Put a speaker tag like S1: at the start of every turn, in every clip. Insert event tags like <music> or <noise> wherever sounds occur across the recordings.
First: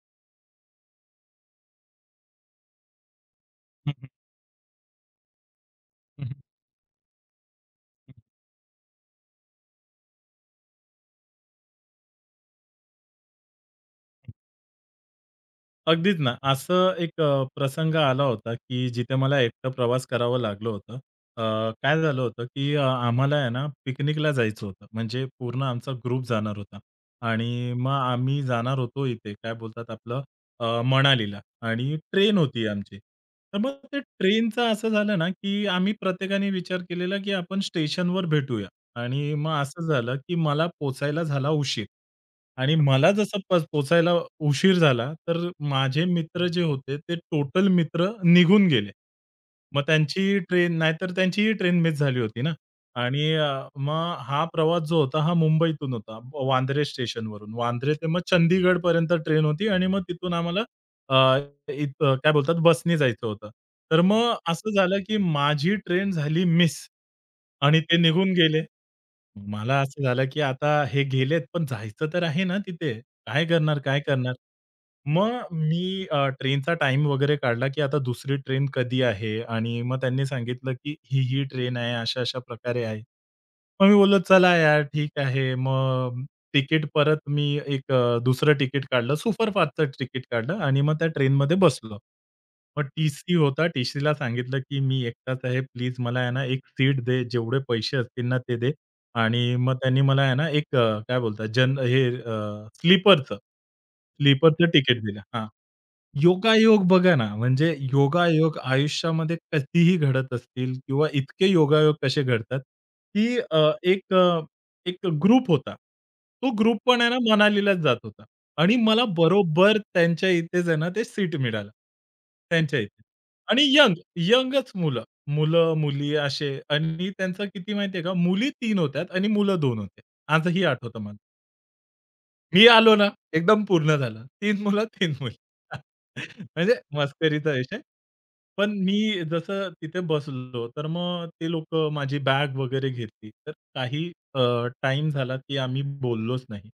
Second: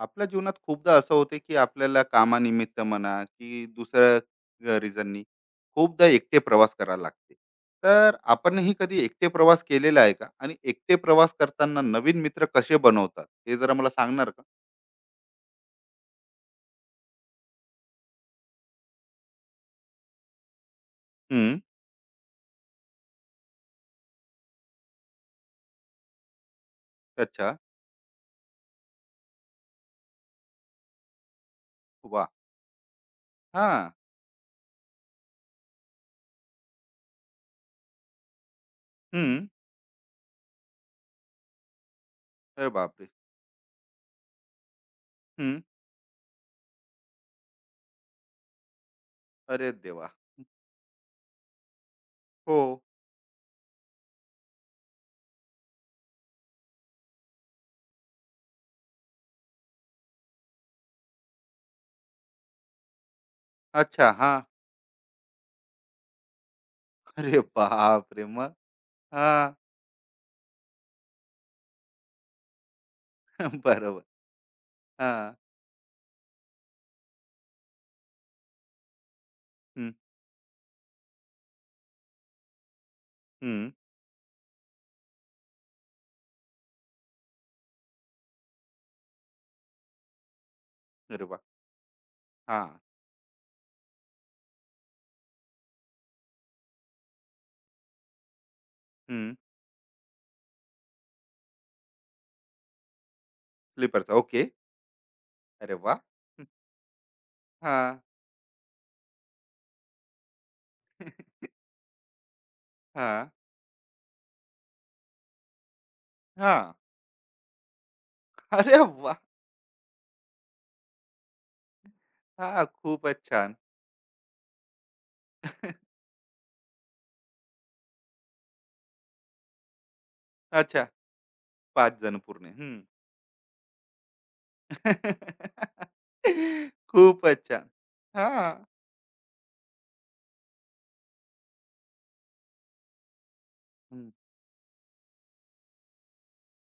S1: आपल्या जीवनात खूपदा असं होते, की आपल्याला कामानिमित्त म्हणा की
S2: हं, हं.
S1: दुसऱ्या रिझननी खूपदा
S2: हं,
S1: एकटे प्रवास करायला लागते. तर आपणही कधी एकटे प्रवास केलेला आहे का, आणि एकटे प्रवास करताना नवीन मित्र कसे बनवतात, हे जरा मला सांगणार का?
S2: अगदीच ना, असं एक प्रसंग आला होता, की जिथे मला एकटं प्रवास करावं लागलं होतं.
S1: हम्म.
S2: काय झालं होतं, की आम्हाला आहे ना पिकनिकला जायचं होतं. म्हणजे पूर्ण आमचा ग्रुप जाणार होता
S1: अच्छा.
S2: आणि मग आम्ही जाणार होतो इथे काय बोलतात आपलं मनालीला आणि
S1: वा.
S2: ट्रेन होती आमची. तर मग
S1: हा.
S2: ते ट्रेनचं असं झालं ना, की आम्ही प्रत्येकाने विचार केलेला, की आपण स्टेशनवर भेटूया आणि
S1: हम्म.
S2: मग असं झालं, की मला पोहचायला झाला उशीर.
S1: अरे
S2: आणि
S1: बापरे.
S2: मला जसं पोहचायला उशीर झाला, तर
S1: हम्म.
S2: माझे मित्र जे होते, ते टोटल मित्र निघून गेले.
S1: अरे
S2: मग
S1: देवा.
S2: त्यांची ट्रेन नाहीतर त्यांचीही ट्रेन मिस झाली होती ना
S1: हो.
S2: आणि मग हा प्रवास जो होता, हा मुंबईतून होता. वांद्रे स्टेशनवरून. वांद्रे ते मग चंदीगडपर्यंत ट्रेन होती आणि मग तिथून आम्हाला अ, इथं काय बोलतात, बसने जायचं होतं. तर
S1: अच्छा, हा.
S2: मग असं झालं, की माझी ट्रेन झाली मिस
S1: अरे
S2: आणि ते
S1: बापरे,
S2: निघून
S1: मग
S2: गेले.
S1: हा.
S2: मला असं झालं, की आता हे गेलेत, पण जायचं तर आहे ना तिथे. काय
S1: <laughs>
S2: करणार, काय
S1: बरोबर.
S2: करणार?
S1: हा.
S2: मग मी ट्रेनचा टाइम वगैरे काढला, की आता दुसरी ट्रेन कधी आहे आणि
S1: हम्म.
S2: मग त्यांनी सांगितलं, की ही ट्रेन आहे, अशा-अशा प्रकारे आहे.
S1: हम्म.
S2: मग मी बोललो, "चला यार, ठीक आहे." मग तिकीट परत मी एक दुसरं तिकीट काढलं, सुपरफास्टचं तिकीट काढलं आणि मग त्या
S1: अरे वा.
S2: ट्रेनमध्ये बसलो.
S1: हा.
S2: मग टी-सी होता, टी-सीला सांगितलं, की "मी एकटाच आहे. प्लीज मला आहे ना, एक सीट दे. जेवढे पैसे असतील ना, ते दे.
S1: हम्म.
S2: आणि मग त्यांनी मला आहे ना, एक काय बोलतात जन हे स्लीपरचं
S1: स्लीपरचा, ओके.
S2: स्लीपरचं तिकीट दिलं. हां.
S1: अरे वा.
S2: योगायोग बघा ना, म्हणजे
S1: हां.
S2: योगायोग आयुष्यामध्ये कधीही घडत असतील किंवा
S1: <laughs>
S2: इतके योगायोग कसे घडतात, की
S1: हां.
S2: एक ग्रुप होता. तो
S1: हां.
S2: ग्रुप पण आहे ना, मनालीलाच जात होता आणि
S1: अरे
S2: मला
S1: वाह!
S2: बरोबर त्यांच्या इथेच आहे ना, ते सीट मिळालं.
S1: हां,
S2: त्यांच्या इथे
S1: खूपच छान.
S2: आणि यंगच मुलं.
S1: <laughs>
S2: मुलं-मुली असे आणि त्यांचं किती माहिती का, मुली 3 होत्या आणि मुलं 2 होते. आजही
S1: अच्छा,
S2: आठवतं मला.
S1: 5 जण पूर्ण.
S2: मी
S1: हं.
S2: आलो ना, एकदम पूर्ण झालं. तीन मुलं, 3 मुली.
S1: <laughs>
S2: <laughs> म्हणजे
S1: खूपच
S2: मस्करीचा
S1: छान.
S2: विषय.
S1: हां.
S2: पण मी जसं तिथे बसलो, तर मग ते लोकं माझी बॅग वगैरे घेतली. तर काही
S1: हं,
S2: टाईम झाला, की आम्ही बोललोच नाही.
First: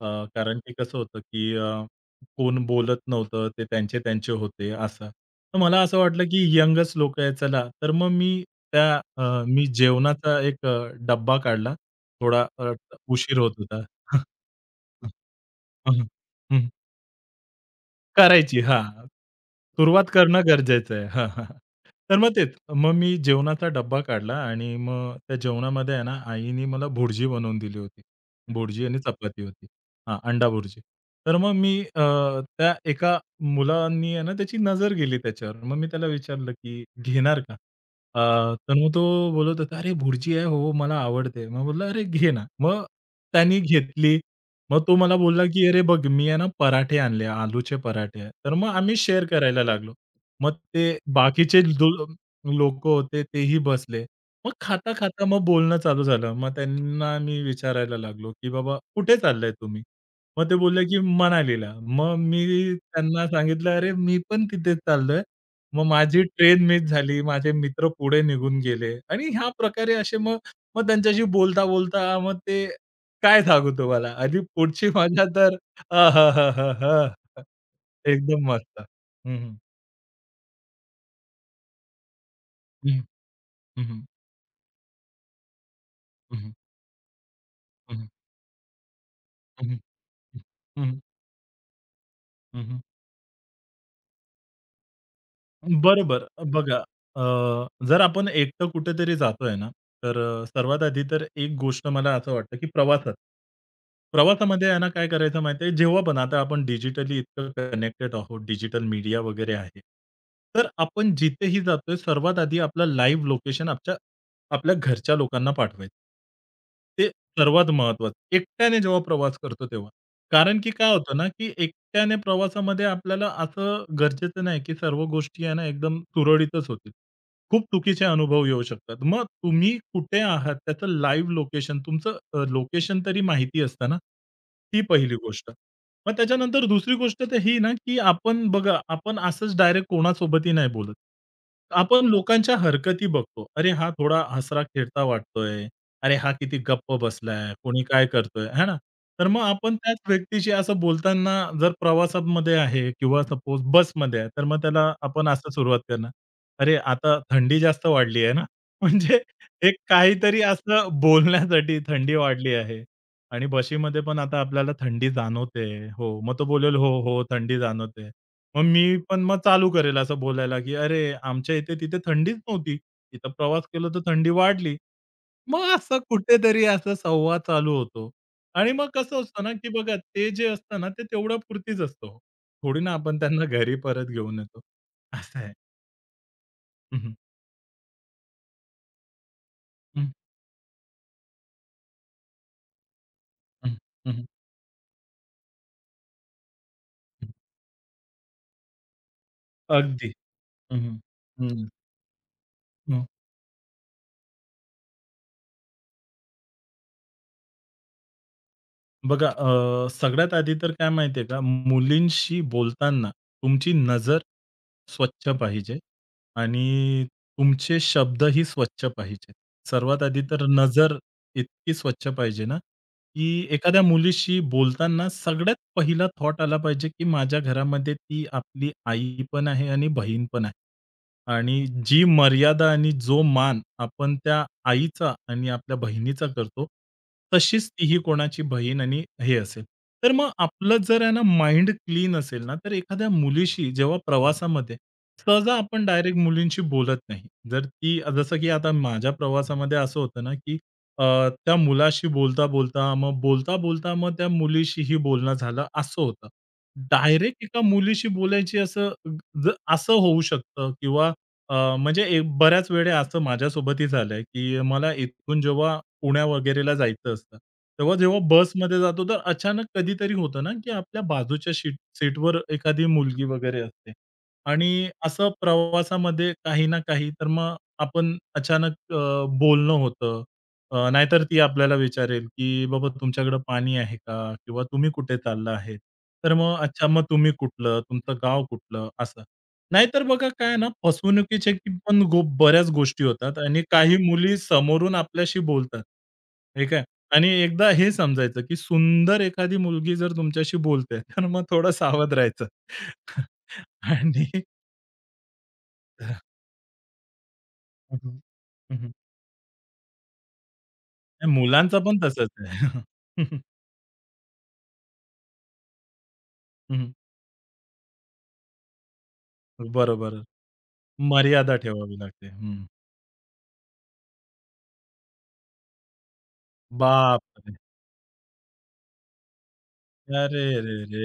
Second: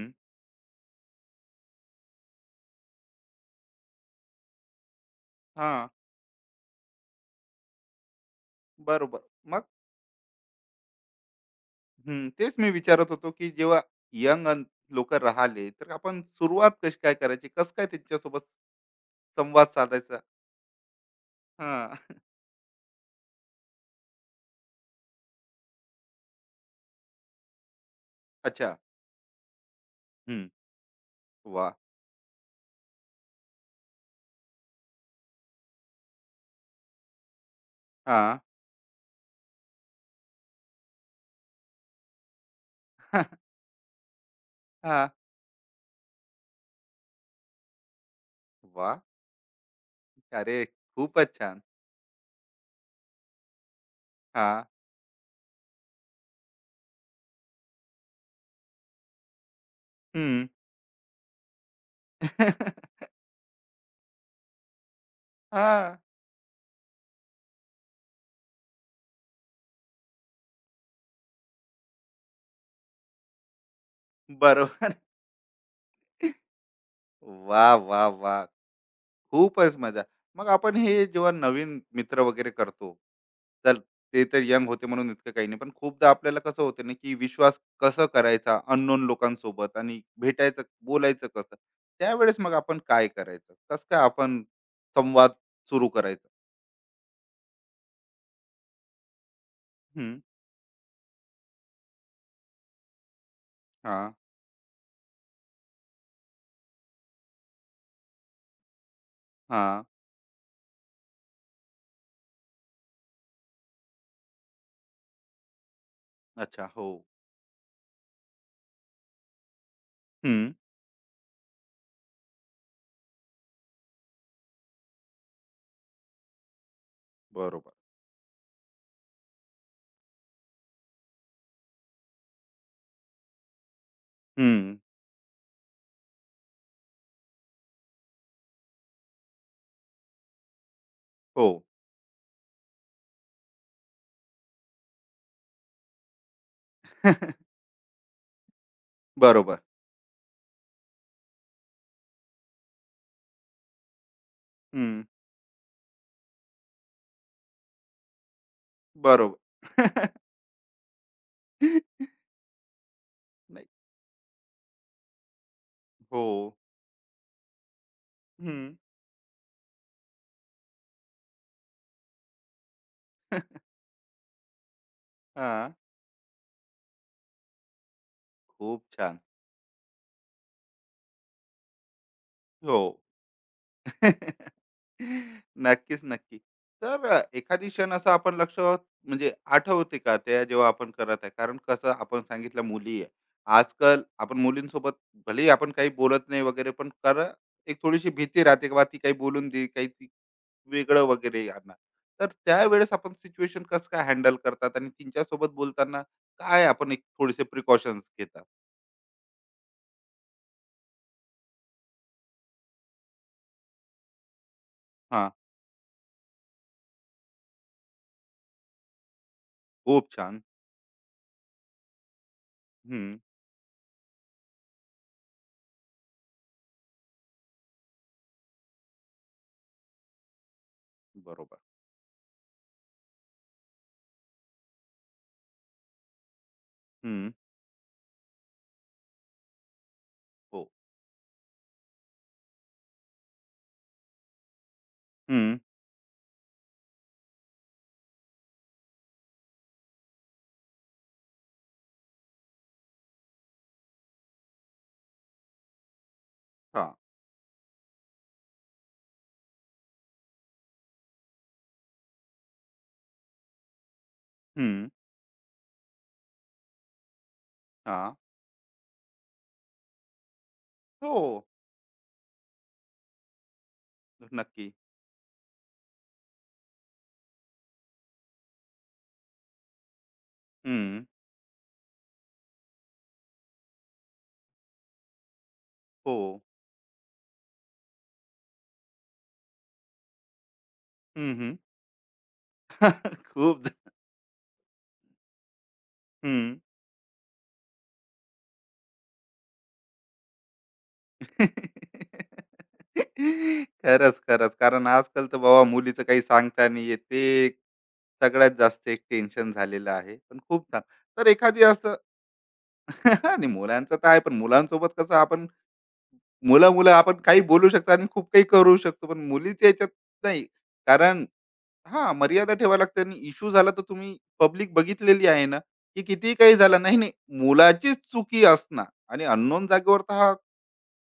S2: अ, कारण की कसं होतं, की कोण बोलत नव्हतं. ते त्यांचे-त्यांचे होते असं. तर मला
S1: हां,
S2: असं वाटलं, की यंगच लोकं आहेत चला. तर मग मी त्या
S1: बरोबर.
S2: मी
S1: मग
S2: जेवणाचा एक डब्बा काढला.
S1: हं,
S2: थोडा
S1: तेच मी विचारत होतो,
S2: उशीर
S1: की
S2: होत
S1: जेव्हा
S2: होता. <laughs>
S1: यंग अन लोकं राहिले, तर
S2: हं, हं.
S1: आपण
S2: हं.
S1: सुरुवात कशी काय करायची? कसं काय त्यांच्यासोबत
S2: करायची. हां.
S1: संवाद
S2: सुरुवात
S1: साधायचा?
S2: करणं गरजेचं आहे. हां, हां.
S1: हां.
S2: तर मग तेच. मग मी जेवणाचा डब्बा काढला आणि मग त्या जेवणामध्ये आहे ना, आईने मला भुर्जी बनवून दिली होती.
S1: अच्छा.
S2: भुर्जी आणि चपाती होती. हां, अंडा
S1: हं.
S2: भुर्जी. तर मग मी
S1: वाह!
S2: त्या एका मुलांनी आहे ना, त्याची नजर गेली त्याच्यावर. मग मी त्याला विचारलं, की "घेणार का?"
S1: हां.
S2: तर मग तो बोलत होता, "अरे भुर्जी आहे, हो मला आवडते." मग बोललं, "अरे घे ना." मग त्यानी घेतली. मग तो
S1: हां.
S2: मला बोलला, की "अरे बघ, मी आहे ना पराठे आणले, आलूचे पराठे." तर मग आम्ही
S1: वाह!
S2: शेअर करायला लागलो.
S1: <laughs> अरे,
S2: मग ते
S1: खूपच
S2: बाकीचे
S1: छान.
S2: लोकं होते तेही बसले. मग
S1: हां.
S2: खाता-खाता मग बोलणं चालू झालं. मग त्यांना मी विचारायला लागलो, की "बाबा कुठे चाललाय तुम्ही?"
S1: हं.
S2: मग ते बोलले, की "मनालीला." मग मी
S1: हां. <laughs>
S2: त्यांना सांगितलं, "अरे मी पण तिथेच चाललोय." मग माझी ट्रेन मिस झाली. माझे मित्र पुढे निघून गेले आणि ह्या प्रकारे असे मग मग त्यांच्याशी बोलता-बोलता मग ते काय सांगू तुम्हाला? आणि पुढची
S1: बरोबर.
S2: मजा तर आहाहाहा!
S1: वा, वा, वाह!
S2: एकदम मस्त. हं.
S1: खूपच मजा. मग आपण हे जेव्हा नवीन मित्र वगैरे करतो,
S2: हं, हं,
S1: चल,
S2: हं,
S1: ते तर यंग होते म्हणून इतकं काही नाही. पण खूपदा
S2: हं,
S1: आपल्याला
S2: हं,
S1: कसं होते ना, की विश्वास कसा करायचा अननोन
S2: हं,
S1: लोकांसोबत,
S2: हं,
S1: आणि भेटायचं,
S2: हं,
S1: बोलायचं कसं? त्यावेळेस मग
S2: हं,
S1: आपण
S2: हं.
S1: काय करायचं? कसं काय आपण संवाद सुरू
S2: बरोबर.
S1: करायचा?
S2: बघा, जर आपण एकटं कुठेतरी जातोय ना,
S1: हं.
S2: तर सर्वात आधी तर एक गोष्ट मला असं वाटतं, की
S1: हां,
S2: प्रवासामध्ये आहे ना, काय करायचं माहिती आहे, जेव्हा पण आता आपण डिजिटली इतकं कनेक्टेड आहोत, डिजिटल मीडिया वगैरे आहे.
S1: हां.
S2: तर आपण जिथेही जातोय, सर्वात आधी आपलं लाईव्ह लोकेशन आपल्या घरच्या लोकांना पाठवायचं.
S1: अच्छा. हो.
S2: ते सर्वात महत्त्वाचं. एकट्याने जेव्हा प्रवास करतो तेव्हा.
S1: हं.
S2: कारण की काय होतं ना, की एकट्याने प्रवासामध्ये आपल्याला असं गरजेचं नाही, की सर्व गोष्टी आहे ना, एकदम सुरळीतच होतील. खूप
S1: बरोबर.
S2: चुकीचे अनुभव येऊ शकतात. मग तुम्ही कुठे आहात त्याचं लाईव्ह लोकेशन तरी माहिती असतं ना,
S1: हं.
S2: ती पहिली गोष्ट. मग त्याच्यानंतर दुसरी गोष्ट तर ही ना, की आपण बघा आपण असंच डायरेक्ट कोणासोबतही नाही बोलत.
S1: हो.
S2: आपण लोकांच्या हरकती बघतो. अरे, हा थोडा हसरा-खेळता वाटतोय. अरे, हा किती गप्प बसलाय, कोणी काय करतोय, है ना? तर मग
S1: बरोबर.
S2: आपण त्याच व्यक्तीशी असं बोलताना जर प्रवासामध्ये आहे किंवा सपोज बसमध्ये आहे, तर मग त्याला
S1: हं.
S2: आपण असं सुरुवात करणार, "अरे, आता थंडी जास्त वाढली आहे ना?" <laughs> म्हणजे
S1: बरोबर.
S2: एक काहीतरी असं बोलण्यासाठी
S1: <laughs>
S2: थंडी वाढली आहे आणि
S1: नाही.
S2: बशीमध्ये पण आता आपल्याला थंडी जाणवते. हो, मग तो
S1: हो.
S2: बोलेल, "हो, हो, थंडी जाणवते." मग
S1: हं.
S2: मी पण मग चालू करेल असं बोलायला, की "अरे, आमच्या इथे तिथे थंडीच नव्हती. इथं प्रवास केला तर थंडी वाढली." मग
S1: हां.
S2: असं कुठेतरी असा संवाद चालू होतो. आणि
S1: खूप
S2: मग
S1: छान.
S2: कसं असतं ना, की बघा ते जे असतं ना, ते तेवढ्यापुरतीच असतं हो. थोडी
S1: हो.
S2: ना आपण त्यांना घरी परत घेऊन येतो.
S1: <laughs>
S2: असं आहे.
S1: नक्कीच, नक्की.
S2: हं,
S1: तर
S2: हं,
S1: एखादी क्षण असा आपण लक्षात, म्हणजे आठवते
S2: हं,
S1: का त्या जेव्हा आपण करत आहे? कारण कसं आपण सांगितलं मुली आहे.
S2: हं,
S1: आजकाल
S2: हं, हं,
S1: आपण मुलींसोबत भलेही आपण काही बोलत नाही वगैरे, पण कर
S2: हं.
S1: एक थोडीशी भीती राहते किंवा ती काही बोलून देईल, काही ती
S2: अगदी. हं, हं.
S1: वेगळं वगैरे
S2: हं,
S1: आणणार. तर त्यावेळेस आपण सिच्युएशन कसं काय हँडल करतात, आणि तिच्यासोबत बोलताना काय आपण एक थोडेसे प्रिकॉशन्स घेतात?
S2: बघा सगळ्यात आधी तर काय माहिती का, मुलींशी बोलताना तुमची नजर स्वच्छ
S1: हां.
S2: पाहिजे आणि तुमचे शब्दही स्वच्छ पाहिजे. सर्वात
S1: खूप
S2: आधी
S1: छान.
S2: तर नजर इतकी स्वच्छ पाहिजे ना की एखाद्या मुलीशी बोलताना सगळ्यात पहिला थॉट आला पाहिजे, की माझ्या घरामध्ये ती आपली आई पण आहे आणि बहीण पण आहे. आणि
S1: बरोबर.
S2: जी मर्यादा आणि जो मान आपण त्या आईचा आणि आपल्या बहिणीचा करतो,
S1: हं.
S2: तशीच तीही कोणाची बहीण आणि हे असेल. तर मग
S1: हो.
S2: आपलं जर आहे ना माइंड क्लीन असेल ना, तर एखाद्या मुलीशी जेव्हा प्रवासामध्ये सहसा
S1: हं.
S2: आपण डायरेक्ट मुलींशी बोलत नाही. जर ती जसं की आता माझ्या प्रवासामध्ये असं होतं ना, की त्या मुलाशी बोलता-बोलता, मग बोलता-बोलता मग त्या मुलीशीही बोलणं झालं, असं होतं.
S1: हां.
S2: डायरेक्ट एका मुलीशी बोलायची असं असं होऊ शकतं किंवा म्हणजे एक बऱ्याच वेळा असं माझ्यासोबतही झालंय, की
S1: हं.
S2: मला इथून जेव्हा पुण्या वगैरेला जायचं असतं, तेव्हा
S1: हां.
S2: जेव्हा बसमध्ये जातो, तर अचानक कधीतरी होतं ना, की आपल्या
S1: हो.
S2: बाजूच्या सीटवर एखादी मुलगी वगैरे असते
S1: नक्की.
S2: आणि असं प्रवासामध्ये काही ना काही, तर मग आपण अचानक बोलणं होतं
S1: हं.
S2: नाहीतर ती आपल्याला विचारेल, की "बाबा तुमच्याकडे पाणी आहे का? किंवा तुम्ही कुठे चालला आहेत?"
S1: हो.
S2: तर मग "अच्छा, मग तुम्ही कुठलं? तुमचं गाव कुठलं?" असं. नाहीतर बघा काय आहे ना,
S1: हं,
S2: फसवणुकीच्या
S1: हं.
S2: पण बऱ्याच गोष्टी
S1: <laughs>
S2: होतात आणि
S1: खूप ज.
S2: काही मुली समोरून आपल्याशी बोलतात.
S1: हं.
S2: ठीक आहे. आणि एकदा हे समजायचं, की सुंदर एखादी मुलगी जर तुमच्याशी बोलते, तर मग थोडं सावध राहायचं.
S1: <laughs>
S2: <laughs>
S1: खरंच,
S2: आणि
S1: खरंच. कारण आजकाल तर बाबा मुलीचं
S2: हं,
S1: काही सांगता नाही येत. ते एक सगळ्यात जास्त एक टेन्शन झालेलं आहे. पण खूप छान. तर एखादी
S2: मुलांचं
S1: असं.
S2: पण तसंच आहे.
S1: <laughs>
S2: <laughs>
S1: आणि मुलांचं तर आहे, पण मुलांसोबत कसं आपण
S2: हं,
S1: मुलं-मुलं आपण काही बोलू शकतो आणि खूप काही करू शकतो. पण मुलीच्या ह्याच्यात
S2: बरोबर.
S1: नाही. कारण
S2: मर्यादा ठेवावी
S1: हां,
S2: लागते.
S1: मर्यादा
S2: हं.
S1: ठेवावी लागते, आणि इश्यू झाला तर तुम्ही पब्लिक बघितलेली आहे ना, की कितीही काही झालं, नाही, नाही,
S2: बापरे!
S1: मुलाचीच चुकी असणार. आणि अननोन जागेवर तर हा
S2: अरे रे रे!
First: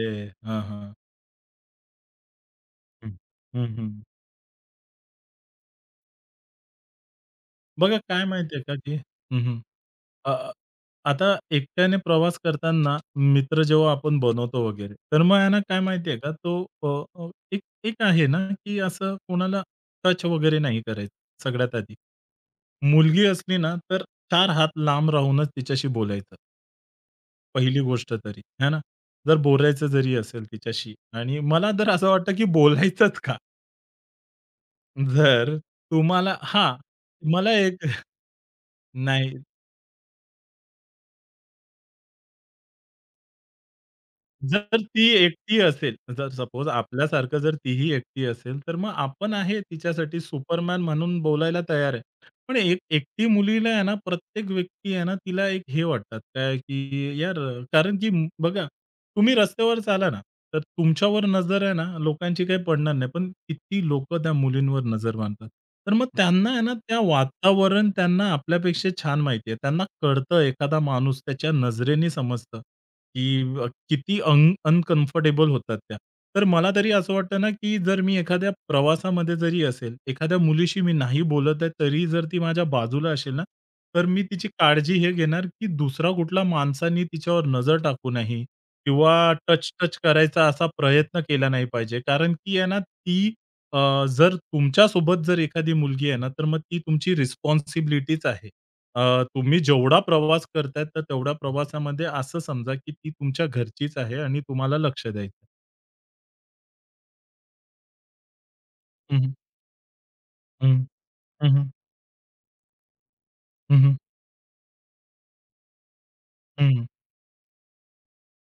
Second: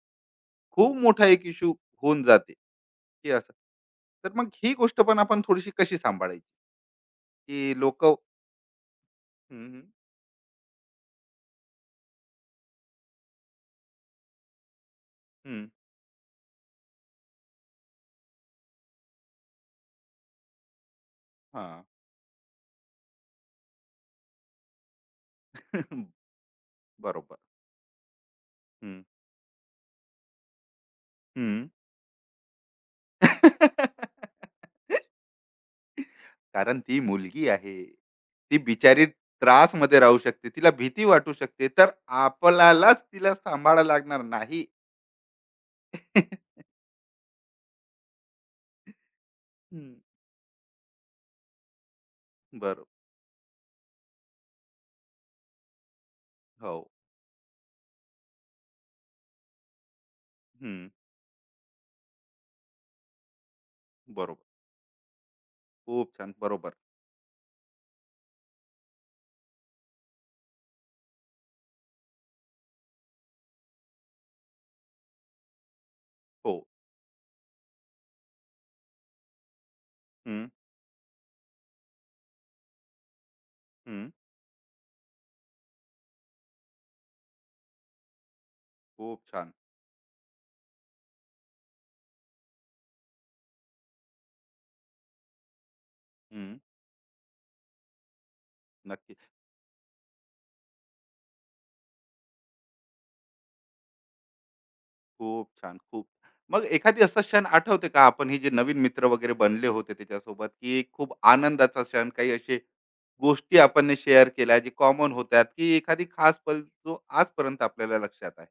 S2: हां, हां.
S1: खूप मोठा एक इश्यू होऊन जाते,
S2: हं.
S1: की असं.
S2: हं, हं.
S1: तर मग ही गोष्ट पण आपण थोडीशी कशी सांभाळायची, की
S2: बघा
S1: लोकं
S2: काय माहिती का, की हं, हं.
S1: हं.
S2: अ, अ, आता एकट्याने प्रवास करताना मित्र जेव्हा आपण बनवतो वगैरे, तर मग आहे ना काय
S1: <laughs>
S2: माहिती का, अ, एक एक आहे ना, की असं कोणाला टच वगैरे नाही करायचं सगळ्यात आधी. मुलगी असली ना, तर 4 हात लांब राहूनच तिच्याशी बोलायचं.
S1: बरोबर.
S2: पहिली गोष्ट तरी, है ना?
S1: हं,
S2: जर बोलायचं जरी असेल तिच्याशी आणि
S1: हं.
S2: मला तर असं वाटतं, की बोलायचंच का?
S1: <laughs>
S2: जर तुम्हाला हां,
S1: कारण ती मुलगी
S2: मला एक
S1: आहे.
S2: <laughs>
S1: ती बिचारी
S2: नाही.
S1: त्रासमध्ये राहू शकते. तिला भीती वाटू शकते. तर आपल्यालाच तिला सांभाळायला लागणार नाही.
S2: जर ती एकटी असेल, जर
S1: <laughs>
S2: सपोज आपल्यासारखं जर तीही एकटी असेल, तर मग आपण आहे
S1: हं.
S2: तिच्यासाठी सुपरमॅन म्हणून बोलायला तयार आहे. पण एक
S1: बरोबर.
S2: एकटी मुलीला आहे ना, प्रत्येक व्यक्ती आहे ना, तिला एक हे वाटतात काय,
S1: हो.
S2: की यार कारण की बघा, तुम्ही रस्त्यावर चाला ना, तर
S1: हं.
S2: तुमच्यावर नजर आहे ना, लोकांची काही पडणार नाही. पण किती लोकं त्या
S1: बरोबर.
S2: मुलींवर नजर मारतात. तर मग
S1: खूप छान.
S2: त्यांना आहे ना,
S1: बरोबर.
S2: त्या वातावरण त्यांना आपल्यापेक्षा छान माहिती आहे. त्यांना कळतं एखादा माणूस त्याच्या नजरेने समजतं. की किती अनकम्फर्टेबल होतात त्या. तर
S1: हो.
S2: मला तरी असं वाटतं ना, की जर मी एखाद्या प्रवासामध्ये जरी असेल, एखाद्या
S1: हं,
S2: मुलीशी मी नाही बोलत आहे, तरी जर ती माझ्या बाजूला असेल ना, तर
S1: हं.
S2: मी तिची काळजी हे घेणार, की दुसरा कुठला माणसाने तिच्यावर नजर टाकू नये किंवा
S1: खूप छान.
S2: टच-टच करायचा असा प्रयत्न केला नाही पाहिजे. कारण की आहे ना, ती जर तुमच्यासोबत जर एखादी मुलगी आहे ना, तर
S1: हं.
S2: मग ती तुमची रिस्पॉन्सिबिलिटीच आहे.
S1: नक्की.
S2: तुम्ही जेवढा प्रवास करताय, तर तेवढ्या प्रवासामध्ये असं समजा, की ती तुमच्या घरचीच आहे आणि तुम्हाला लक्ष द्यायचं.
S1: खूप छान. खूप. मग एखादी असा क्षण आठवते का आपण हे जे नवीन मित्र
S2: हं, हं.
S1: वगैरे बनले होते त्याच्यासोबत,
S2: हं,
S1: की खूप
S2: हं, हं.
S1: आनंदाचा क्षण, काही असे गोष्टी
S2: हं,
S1: आपण
S2: हं.
S1: शेअर केल्या जे कॉमन होत्या, की एखादी खास पल
S2: हं.
S1: जो आजपर्यंत आपल्याला लक्षात आहे?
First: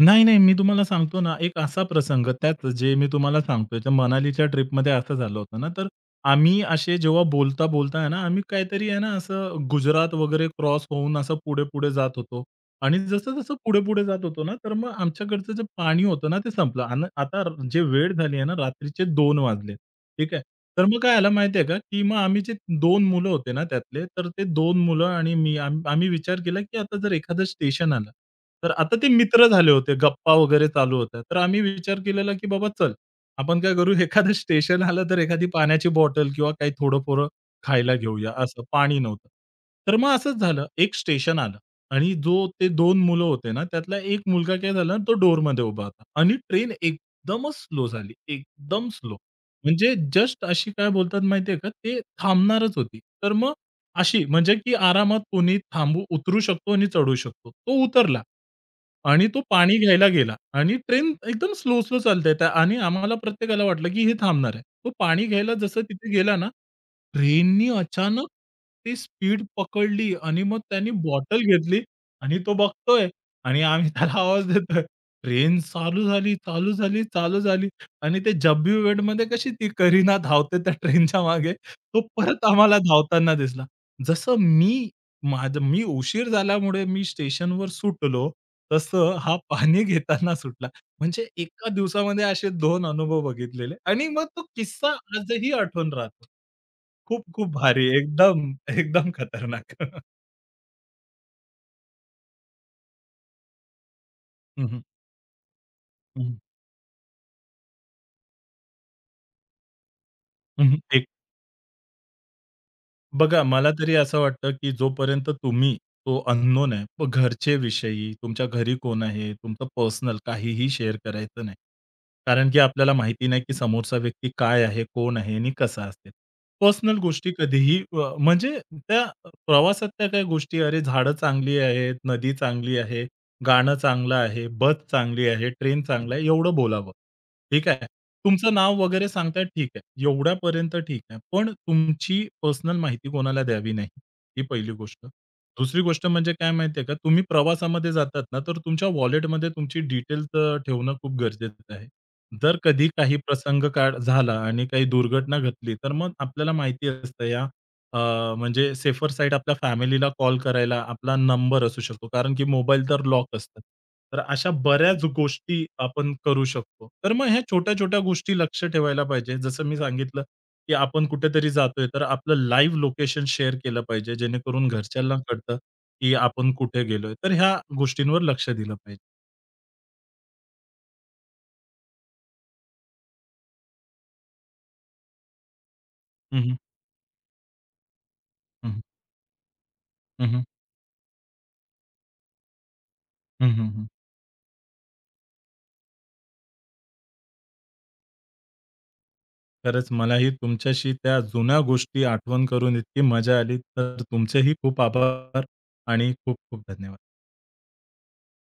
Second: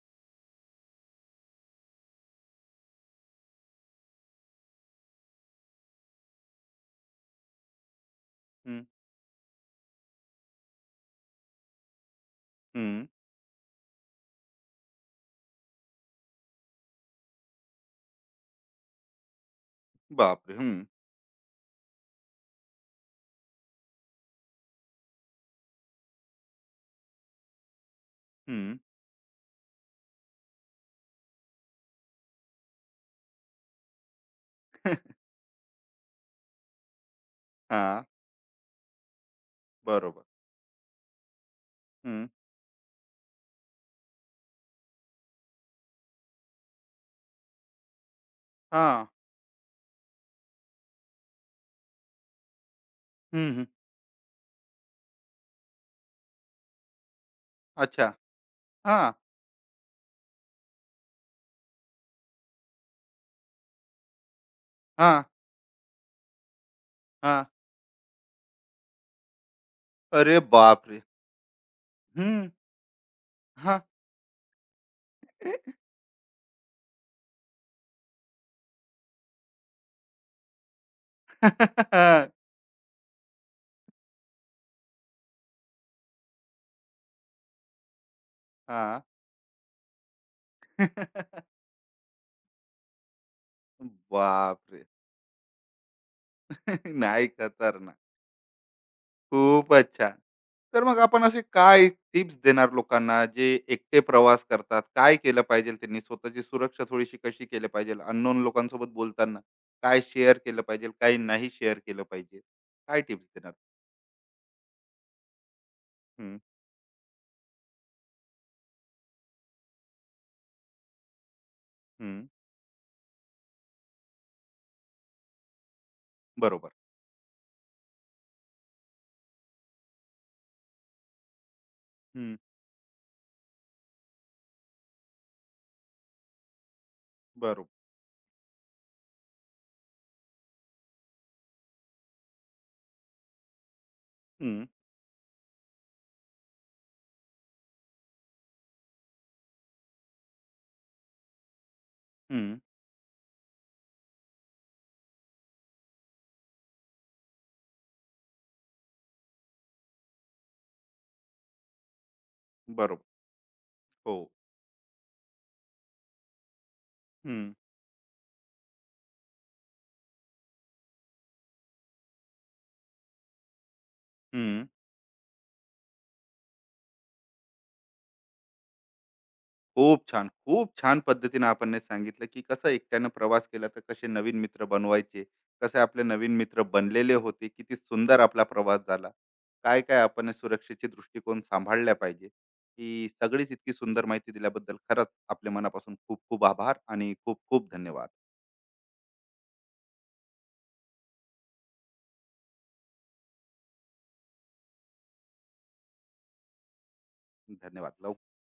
S2: नाही, नाही. मी तुम्हाला सांगतो ना, एक असा प्रसंग त्यात जे मी तुम्हाला सांगतोय, तर मनालीच्या ट्रिपमध्ये असं झालं होतं ना, तर आम्ही असे जेव्हा बोलता-बोलता आहे ना, आम्ही
S1: हं,
S2: काहीतरी आहे ना, असं गुजरात वगैरे क्रॉस होऊन असं पुढे-पुढे जात होतो आणि
S1: हं.
S2: जसं-जसं पुढे-पुढे जात होतो ना, तर मग आमच्याकडचं जे पाणी होतं ना, ते संपलं आणि आता जे वेळ झाली आहे ना, रात्रीचे 2 वाजले. ठीक आहे.
S1: बापरे!
S2: तर
S1: हं,
S2: मग काय झालं माहिती आहे का, की मग आम्ही जे 2 मुलं होते ना त्यातले, तर ते दोन मुलं आणि मी आम्ही विचार केला, की आता जर एखादं स्टेशन आलं, तर
S1: हं.
S2: आता ते मित्र झाले होते, गप्पा वगैरे चालू होत्या. तर आम्ही विचार केलेला, की बाबा चल, आपण काय करू <laughs> एखादं स्टेशन आलं, तर एखादी पाण्याची बॉटल किंवा काही थोडं-थोडं खायला
S1: हां.
S2: घेऊया असं. पाणी नव्हतं. तर मग
S1: बरोबर.
S2: असंच झालं, एक स्टेशन आलं आणि
S1: हं.
S2: जो ते 2 मुलं होते ना, त्यातला एक मुलगा काय झाला, तो डोरमध्ये उभा होता आणि ट्रेन एकदमच स्लो झाली, एकदम
S1: हां.
S2: स्लो. म्हणजे जस्ट अशी काय बोलतात माहिती आहे का, ते थांबणारच होती. तर
S1: हं,
S2: मग
S1: हं.
S2: अशी म्हणजे की आरामात कोणी उतरू शकतो आणि चढू शकतो. तो
S1: अच्छा.
S2: उतरला
S1: हां,
S2: आणि तो पाणी घ्यायला गेला आणि ट्रेन एकदम स्लो, स्लो चालते त्या आणि आम्हाला प्रत्येकाला वाटलं की हे थांबणार आहे. तो
S1: हां,
S2: पाणी घ्यायला जसं तिथे गेला ना,
S1: हां.
S2: ट्रेननी अचानक ती स्पीड पकडली
S1: अरे
S2: आणि मग त्याने
S1: बापरे!
S2: बॉटल घेतली आणि
S1: हं,
S2: तो बघतोय आणि
S1: हां.
S2: आम्ही त्याला आवाज देतोय, "ट्रेन चालू झाली, चालू झाली, चालू झाली." आणि ते जब्बी इव्हेंटमध्ये कशी ती करीना धावते त्या ट्रेनच्या मागे, तो परत आम्हाला धावताना दिसला. जसं मी उशीर झाल्यामुळे मी स्टेशनवर सुटलो,
S1: हां. <laughs>
S2: तसं हा पाणी घेताना सुटला. म्हणजे
S1: <laughs>
S2: एका दिवसामध्ये असे 2 अनुभव बघितलेले आणि मग तो
S1: बापरे!
S2: किस्सा आजही आठवून राहतो.
S1: <laughs>
S2: खूप
S1: नाही,
S2: खूप भारी,
S1: खतरनाक.
S2: एकदम, एकदम खतरनाक.
S1: खूपच
S2: <laughs>
S1: छान. तर मग आपण असे काय टिप्स देणार लोकांना जे एकटे प्रवास
S2: हं, हं.
S1: करतात? काय केलं पाहिजे त्यांनी?
S2: हं,
S1: स्वतःची सुरक्षा थोडीशी कशी केली पाहिजे? अननोन लोकांसोबत बोलताना काय शेअर केलं पाहिजे? काय नाही शेअर केलं पाहिजे? काय टिप्स
S2: बघा,
S1: देणार?
S2: मला तरी असं वाटतं, की जोपर्यंत तुम्ही तो
S1: हं,
S2: अननोन आहे, मग घरचे विषयी, तुमच्या घरी कोण आहे, तुमचं पर्सनल काहीही शेअर करायचं नाही.
S1: हं.
S2: कारण की आपल्याला माहिती नाही, की समोरचा व्यक्ती काय आहे, कोण आहे आणि कसा असेल.
S1: बरोबर.
S2: पर्सनल गोष्टी कधीही म्हणजे त्या प्रवासात त्या काही गोष्टी, अरे, झाडं चांगली आहेत, नदी
S1: हं,
S2: चांगली आहे, गाणं चांगलं आहे, बस चांगली आहे, ट्रेन चांगला आहे, एवढं बोलावं. ठीक
S1: बरोबर.
S2: आहे. तुमचं नाव वगैरे सांगताय ठीक आहे. एवढ्यापर्यंत ठीक आहे. पण तुमची पर्सनल माहिती कोणाला द्यावी नाही. ही
S1: हं,
S2: पहिली गोष्ट. दुसरी गोष्ट म्हणजे काय माहिती आहे का, तुम्ही प्रवासामध्ये जातात ना, तर तुमच्या वॉलेटमध्ये तुमची डिटेल्स ठेवणं खूप गरजेचं आहे. जर
S1: हं.
S2: कधी काही प्रसंग काळ झाला आणि काही दुर्घटना घटली, तर मग आपल्याला माहिती असतं अ, म्हणजे सेफर साईड आपल्या फॅमिलीला कॉल करायला आपला नंबर असू शकतो. कारण की मोबाईल तर
S1: बरोबर.
S2: लॉक असतात.
S1: हो.
S2: तर अशा बऱ्याच गोष्टी आपण करू शकतो. तर मग ह्या
S1: हं,
S2: छोट्या-छोट्या गोष्टी लक्ष ठेवायला पाहिजे. जसं मी सांगितलं, की आपण कुठेतरी जातोय, तर आपलं लाईव्ह लोकेशन शेअर केलं पाहिजे,
S1: हं.
S2: जेणेकरून घरच्यांना कळतं, की आपण कुठे गेलोय. तर ह्या गोष्टींवर लक्ष दिलं पाहिजे.
S1: खूप छान. खूप छान पद्धतीने आपण हे सांगितलं, की कसं एकट्यानं प्रवास केला तर कसे नवीन मित्र बनवायचे, कसे आपले नवीन
S2: हं, हं.
S1: मित्र बनलेले होते, किती सुंदर आपला
S2: हं, हं.
S1: प्रवास झाला. काय-काय आपण
S2: हं,
S1: ने
S2: हं.
S1: सुरक्षेचे दृष्टिकोन सांभाळल्या पाहिजे. ही सगळीच इतकी सुंदर माहिती दिल्याबद्दल खरंच आपल्या मनापासून खूप-खूप आभार आणि खूप-खूप धन्यवाद.
S2: खरंच मलाही तुमच्याशी त्या जुन्या गोष्टी आठवण करून इतकी मजा आली. तर तुमचेही खूप आभार आणि खूप खूप धन्यवाद.
S1: धन्यवाद. लव